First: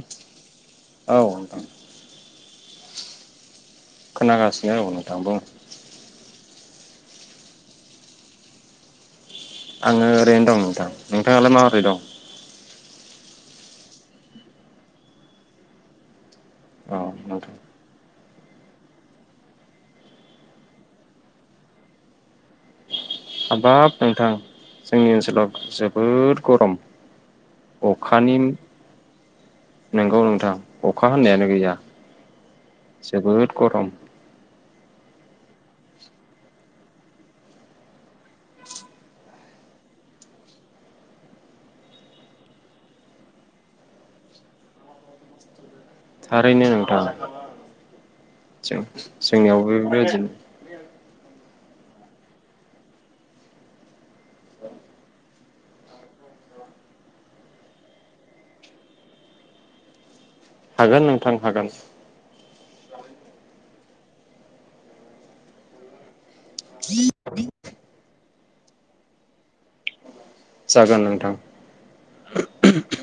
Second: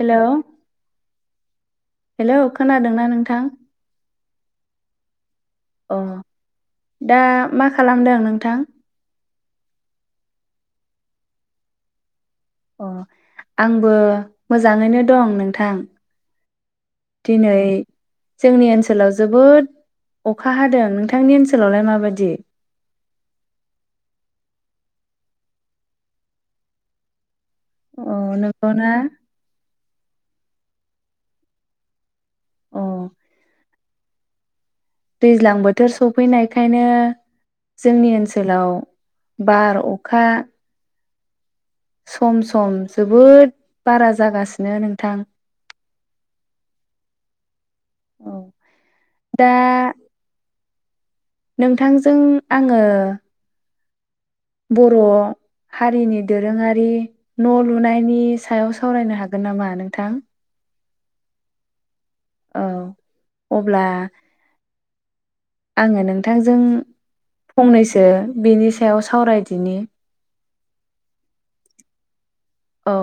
Hello औ नोंथां hello खोनादोंना नोंथां? खोनागासिनो औ नोंथां बुं अ' दा मा खालामदों नोंथां? आङो ओरैनो दं नोंथां नोंथाङालाय माब्रै दं? अ' आंबो मोजाङैनो दं नोंथां। औ दिनै नोंथां जोंनि ओनसोलाव जोबोद अखा हादों नोंथांनि ओनसोलावलाय माबादि? हाबाब नोंथां जोंनि ओनसोलाव जोबोद गरम। अ अखानि नंगौना नोंगौ नोंथां अखा होन्नायानो गैया। अ जोबोद गरम दैज्लां बोथोर सफैनायखायनो जोंनि ओनसोलाव बार, अखा सम सम जोबोद बारा जागासिनो नोंथां थारैनो नोंथां औ जों दा जोंनियावबो बेबायदिनो। [unintelligible] नोंथांजों आङो बर' हारिनि दोरोङारि न' लुनायनि सायाव सावरायनो हागोन नामा नोंथां? हागोन नोंथां हागोन। औ अब्ला आङो नों थांजों फंनैसो ओ बिनि सायाव सावरायदिनि। जागोन नोंथां। औ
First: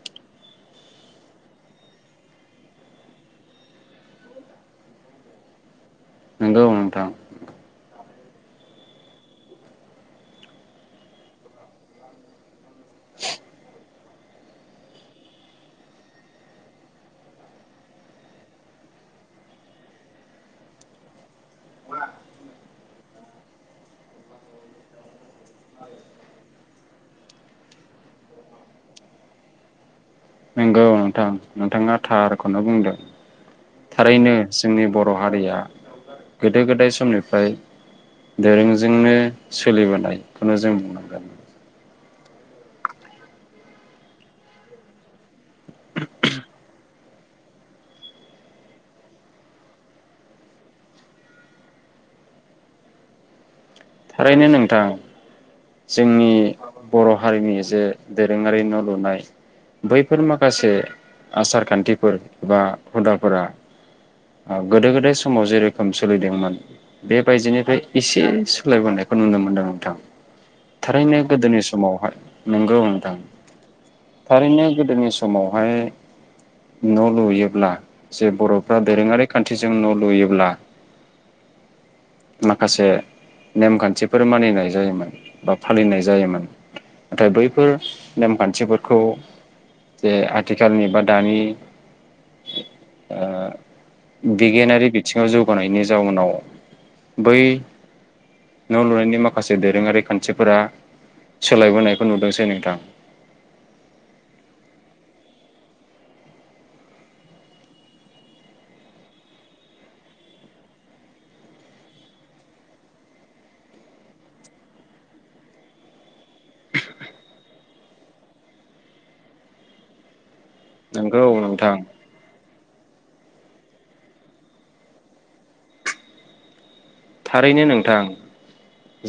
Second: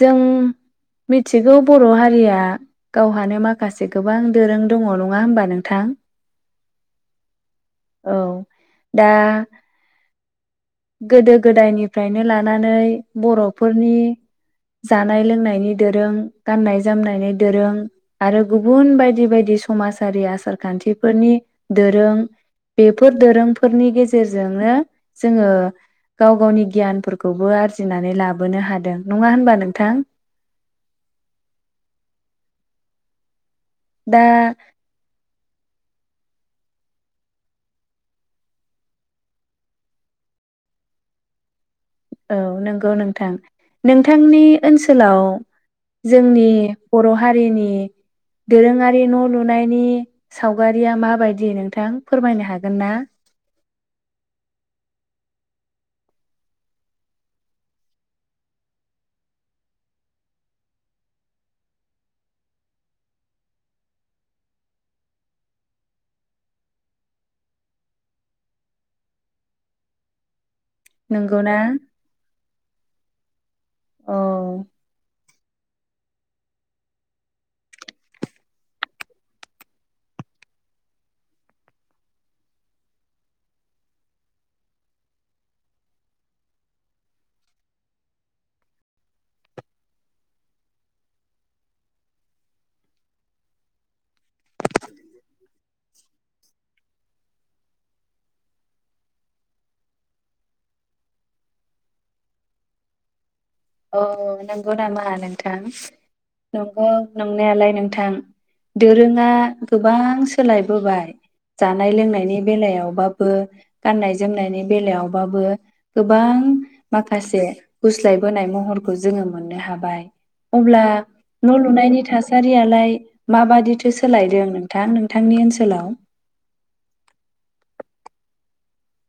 जों मिथिगौ बर' हारिया गावहानो माखासे गोबां दोरों दङ' नङा होमबा नोंथां? नंगौ नोंथां। औ दा गोदो गोदायनिफ्रायनो लानानै बर'फोरनि जानाय लोंनायनि दोरों, गाननाय जोमनायनि दोरों आरो गुबुन बायदि बायदि समाजारि आसार खान्थिफोरनि दोरों बेफोर दोरोंफोरनि गेजेरजोंनो जोङो गाव गावनि गियानफोरखौबो आरजिनानै लाबोनो हादों नङा होनबा नोंथां? नंगौ नोंथां नोंथाङा थारखौनो बुंदों। दा थारैनो जोंनि बर' हारिया गोदो गोदाय समनिफ्राय दोरोंजोंनो सोलिबोनायखौनो जों बुंनांगोन। औ नोंगौ नोंथां। नोंथांनि ओनसोलाव जोंनि बर' हारिनि दोरोङारि न' लुनायनि सावगारिया माबायदि नोंथां फोरमायनो हागोन ना? थारैनो नोंथां। जोंनि बर' हारिनि जे दोरोङारि न' लुनाय बैफोर माखासे आसार खान्थिफोर बा हुदाफोरा ओ गोदो गोदाय समाव जेरोखोम सोलिदोंमोन बेबायदिनिफ्राय एसे सोलायबोनायखौ नुनो मोनदों नोंथां। थारैनो नंगौना गोदोनि समावहाय नोंगौ नोंथां। अ थारैनो गोदोनि सम समावहाय न' लुयोब्ला जे बर'फ्रा दोरोङारि खान्थिजों न' लुयोब्ला माखासे नेमखान्थिफोर मानिनाय जायोमोन बा फालिनाय जायोमोन। नाथाय बैफोर नेमखान्थिफोरखौ जे आथिखालनि बा दानि ओ बिगियानारि बिथिङाव जौगानायनि जाउनाव बै न' लुनायनि माखासे दोरोङारि खान्थिफोरा सोलायबोनायखौ नुदोंसै नोंथां। अऔ नंगौ नामा नोंथां? नंगौ नंनायालाय नोंथां दोरोङा गोबां सोलायबोबाय जानाय लोंनायनि बेलायावबाबो गाननाय जोमनायनि बेलायावबाबो गोबां माखासे गुस्लाय बोनाय महरखौ जोङो मोननो हाबाय। अब्ला नोंगौ न' नोंथां लुनायनि थासे सारियालाय माबादिथो सोलायदों नोंथां नोंथांनि ओनसोलाव? थारैनो नोंथां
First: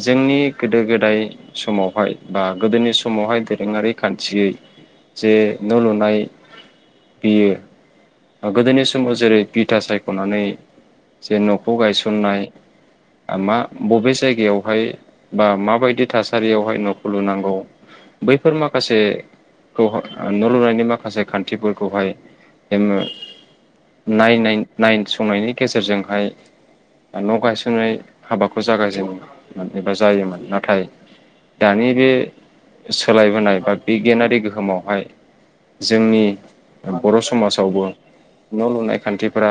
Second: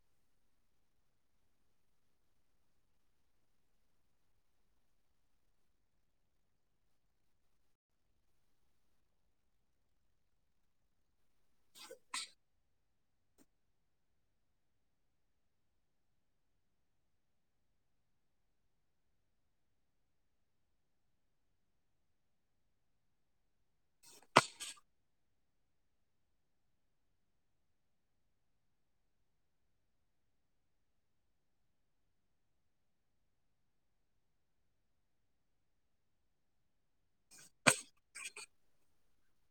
जोंनि गोदो गोदाय समावहाय बा गोदोनि समावहाय दोरोङारि खान्थियै जे न' लुनाय बियो ओ गोदोनि समाव जेरै बिथा सायख'नानै जे न'खौ गायसननाय मा बबे जायगायावहाय बा माबायदि थासारियावहाय नखौ लुनांगौ बैफोर माखासेखौ न' लुनायनि माखासे खान्थिफोरखौहाय जोङो नायनाय नायसंनायनि गेजेरजोंहाय ओ न' गायसननाय हाबाखौ जागायजेनोमोन एबा जायोमोन। नाथाय दानि बे सोलायबोनाय बा बिगियानारि गोहोमावहाय जोंनि बर' समाजाव आवबो न' लुनाय खान्थि फोरा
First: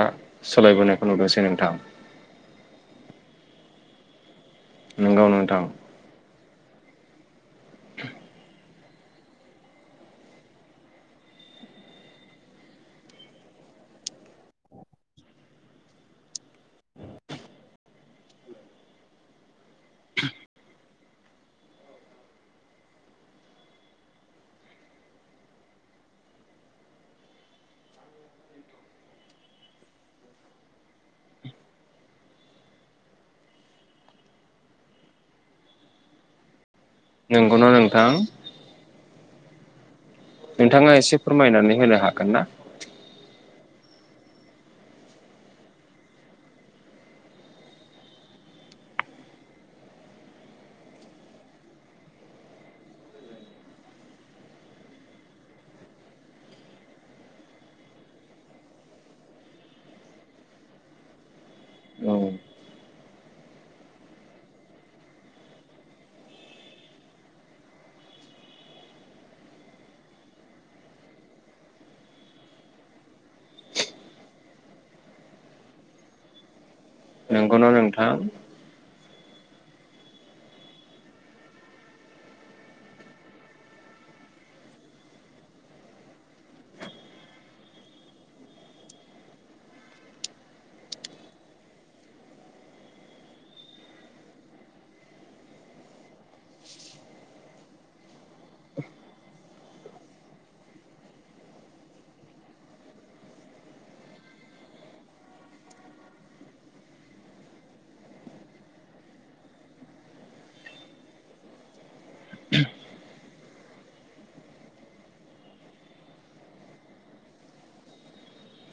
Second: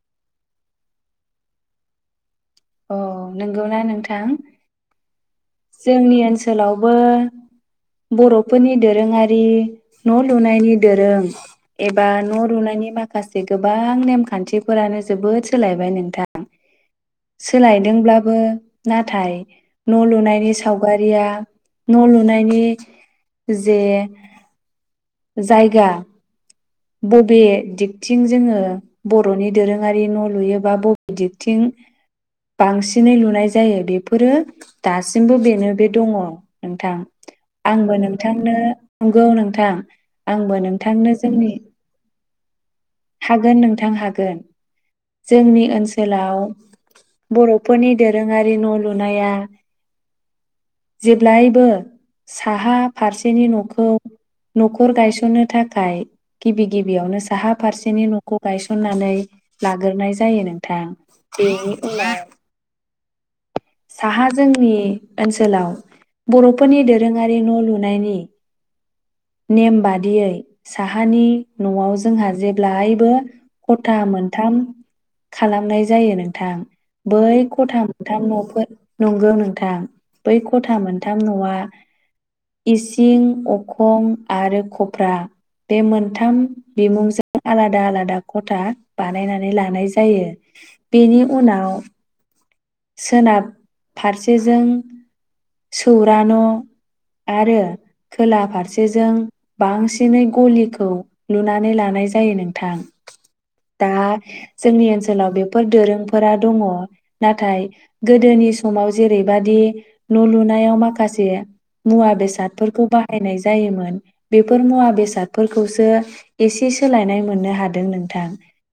सोलायबोनायखौ नुदोंसै नोंथां। अह नंगौना नोंथां? गौ नों जोंनि ओनसोलावबो बर'फोरनि दो रोङारि न' लुनायनि दोरों एबा न' लुनायनि माखासे गोबां नेमखान्थिफोरानो जोबोद सोलायबाय नोंथां। सोलायदोंब्लाबो नाथाय न'लुनायनि सावगारिया न' लुनायनि जे जायगा बबे दिगथिं जोङो बर'नि दोरोङारि न' लुयोबा बबे दिगथिं बांसिनै लुनाय जायो बेफोरो दासिमबो बेनो बे दङ'। नोंथां नंगौना आंबो नोंथां नोंथांनो नंगौ नोंथां। आंबो नोंथाङा नोंथांनो एसे जोंनि फोरमायनानै होनो हा गोनना? हागोन नोंथां हागोन। जोंनि ओनसोलाव बर'फोरनि दोरोङारि न' लुनाया जेब्लायबो साहा फारसेनि न'खौ न'खर गायसननो थाखाय गिबि गिबियावनो साहा फारसेनि न'खौ गायसननानै लाग्रोनाय जायो नोंथां बेनि औ उनाव साहा जोंनि ओनसोलाव बर'फोरनि दोरोङारि न' लुनायनि नेम बादियै साहा हानि न'आव जोंहा जेब्लायबो खथा मोनथाम खालामनाय जायो नोंथां। बै नंगौना खथा नोंथां मोनथाम न'फो नंगौ नोंथां बै खथा मोनथाम न'आ इसिं अखं आरो खब्रा। बे मोनथाम बिमुंजों आलादा आलादा खथा बानायनानै लानाय जायो बेनि उनाव सोनाब फारसेजों सौर न' आरो खोला फारसेजों बांसिनै गलिखौ लुनानै लानाय जायो नोंथां। दा जोंनि ओनसोलाव बेफोर दोरोंफोरा दङ नाथाय गोदोनि समाव जेरैबादि न' लुनायाव माखासे मुवा बेसादफोरखौ बाहायनाय जायोमोन बेफोर मुवा बेसादफोरखौसो एसे सोलायनाय मोननो हादों नोंथां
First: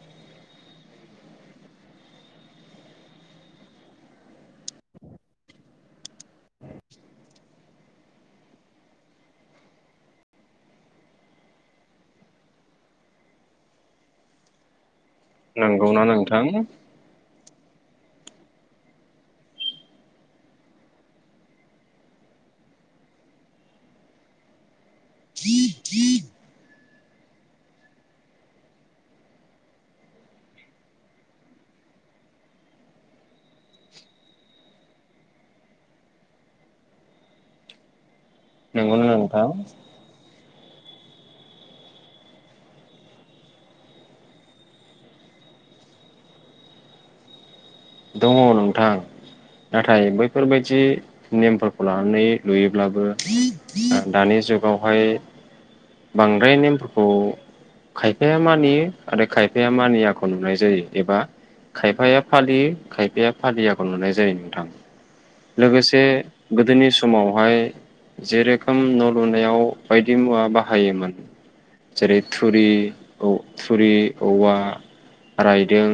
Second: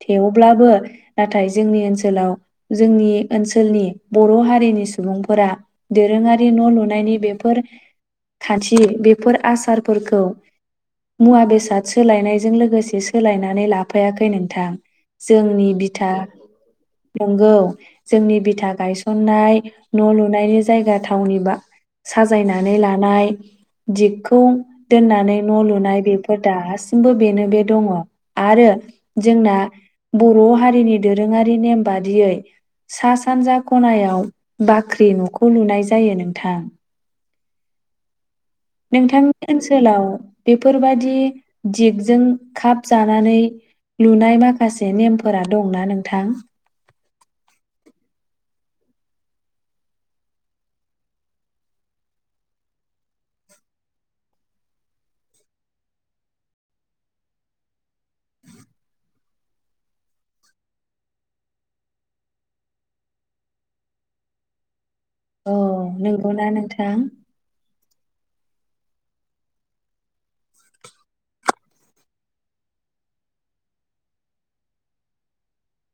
थेवब्लाबो नाथाय जोंनि ओनसोलाव जोंनि ओनसोलनि बर' हारिनि सुबुंफोरा दोरोङारि न' लुनायनि बेफोर खान्थि बेफोर आसारफोरखौ मुवा बेसाद सोलायनायजों लोगोसे सोलायनानै लाफायाखै नोंथां। जोंनि नंगौना बिथा नोंथां नंगौ जोंनि बिथा गायनाय न' लुनायनि जायगा थावनि बा साजायनानै लानाय दिगखौ दोननानै न' लुनाय बेफोर दास्ट बो बेनो बे दङ आरो जोंना बर' हारिनि दोरोङारि नेम बादियै सा सानजा खनायाव बाख्रि नख खौ लुनाय जायो नोंथां। नंगौना नोंथांनि नोंथां ओनसोलाव बेफोरबादि दिगजों खाब जानानै लुनाय माखासे नेमफोरा दंना नोंथां। दङ नोंथां नाथाय बैफोरबायाददि नेमफोरखौ लानानै लुयोब्लाबो दानि जुगावहाय बांद्राय नेमफोरखौ खायफाया मानियो आरो खायफाया मानियाखौ नुनाय जायो एबा खायफाया फालियो खायफाया फालियाखौ नुनाय जायो नोंथां। औ लोगोसे नंगौना गोदोनि नोंथां? समावहाय जेरोखोम न' लुनायाव बायदि मुवा बाहायोमोन जेरै थुरि थुरि औवा रायदों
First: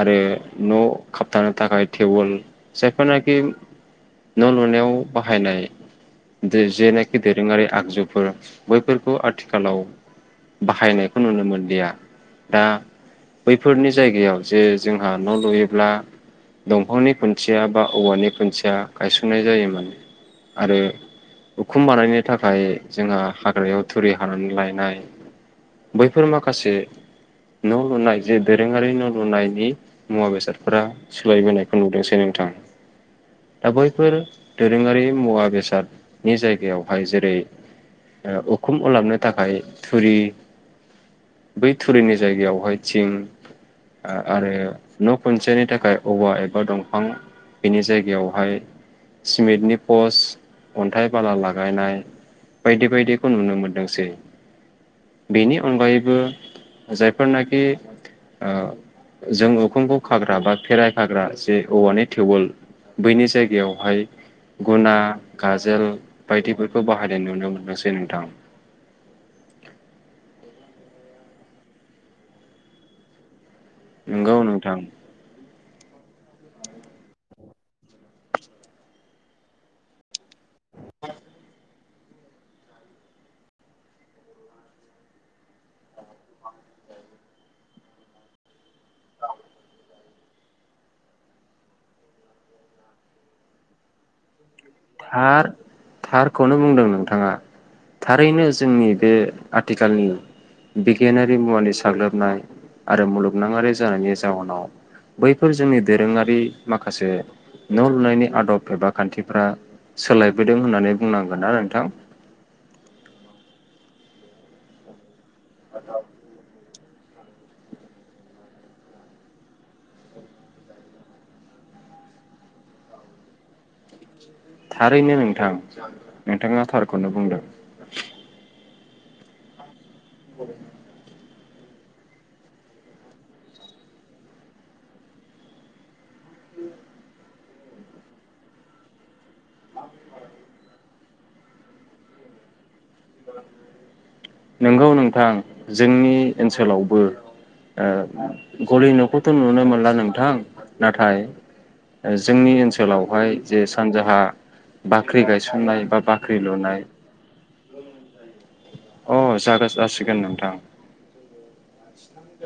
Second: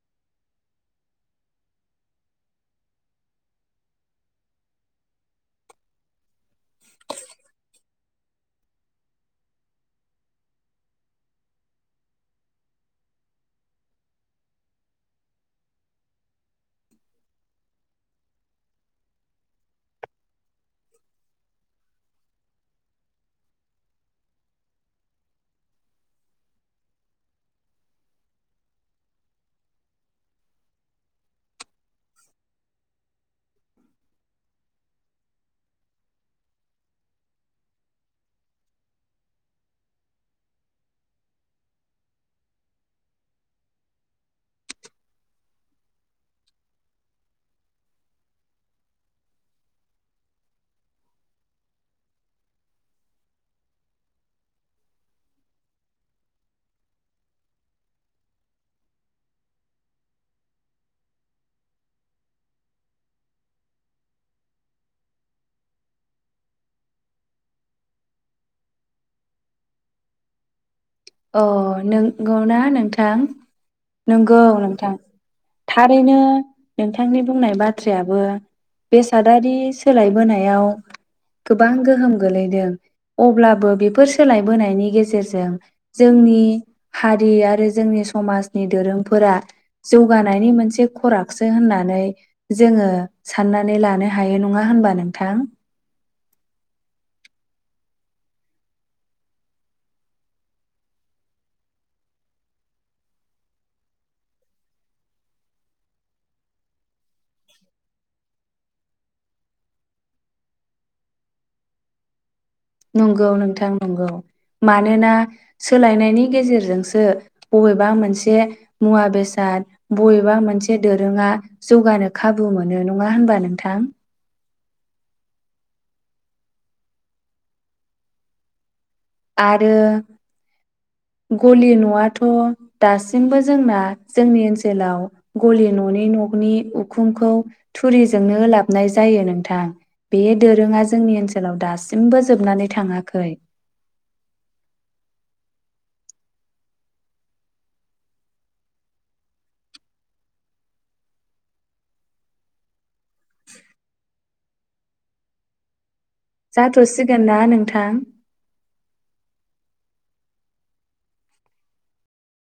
आरो न' खाबथानो थाखाय टेबोल जायफोरना दि न' लुनायाव बाहायनाय जेनाखि दोरोङारि आगजुफोर बैफोरखौ आथिखालाव बाहायनायखौ नुनो मोनलिया। दा बैफोरनि जायगायाव जे जोंहा न' लुयोब्ला दंफांनि खुन्थिया बा औवानि खुन्थिया गायसननाय जायोमोन आरो उखुम बानायनो थाखाय जोंहा हाग्रायाव थुरि हानानै लायनाय बैफोर माखासे न' लुनाय जे दोरोङारि न' लुनायनि मुवा बेसादफोरा सोलायबोनायखौ नुदोंसै नोंथां। दा बैफोर दोरोङारि मुवा बेसादनि जायगायावहाय जेरै उखुम ओलाबनो थाखाय थुरि बै थुरिनि जायगायावहाय थिं आरो न' खनसेनि थाखाय औवा एबा दंफां बिनि जायगायावहाय सिमेन्टनि पस अन्थाइ बाला लागायनाय बायदि बायदिखौ नुनो मोनदोंसै बेनि अनगायैबो जायफोरनाखि ओ जों उखुमखौ खाग्रा बा फेराय खाग्रा जे औवानि टिउबवेल बैनि जायगायावहाय गुना गाजोल बायदिफोरखौ बाहायनाय नुनो मोनदोंसै नोंथां। अ नंगौ ना नोंथां नंगौ नोंथां। थारैनो नोंथांनि बुंनाय बाथ्रायाबो बेसादारि सोलायबोनायाव गोबां गोहोम गोलैदों अब्लाबो बेफोर सोलायबोनायनि गेजेरजों जोंनि हारि आरो जोंनि समाजनि दोरोंफोरा जौगानायनि मोनसे खरागसो होननानै जोङो साननानै लानो हाय यो नङा होनबा नोंथां। थार थारखौनो बुंदों नोंथाङा थारैनो जोंनि बे आथिखालनि बिगियानारि मुवानि साग्लोबनाय आरो मुलुगनाङारि जानायनि जाउोनाव बैफोर जोंनि दोरोङारि माखासे न' लुनायनि आदब एबा खान्थिफ्रा सोलायबोदों होननानै बुंनांगोनना नोंथां? नंगौ नोंथां नंगौ मानोना सोलायनायनि गेजेरजोंसो बबेबा मोनसे मुवा बेसाद बबेबा मोनसे दोरोङा जौगानो खाबु मोनो नङा होनबा नोंथां थारैनो नोंथां नोंथाङा थारखौनो बुंदों। आरो गलि न'आथ' दासिमबो जोंना जोंनि ओनसोलाव गलि न'नि न'नि उखुमखौ थुरिजोंनो लाबनाय जायो नों थां बे दोरोङा ज जोंनिओनसोलाव दासिमबो जोबनानै थाङाखै। नंगौ नोंथां जोंनि ओनसोलावबो ओ गलि न'खौथ' नुनो मोनला नोंथां नाथाय जोंनि ओनसो लावहाय जे सानजाहा बाख्रि गायसननाय बा बा जाथ'सिगोन ना नोंथां अ जागोन जासिगोन नोंथां [inaudible]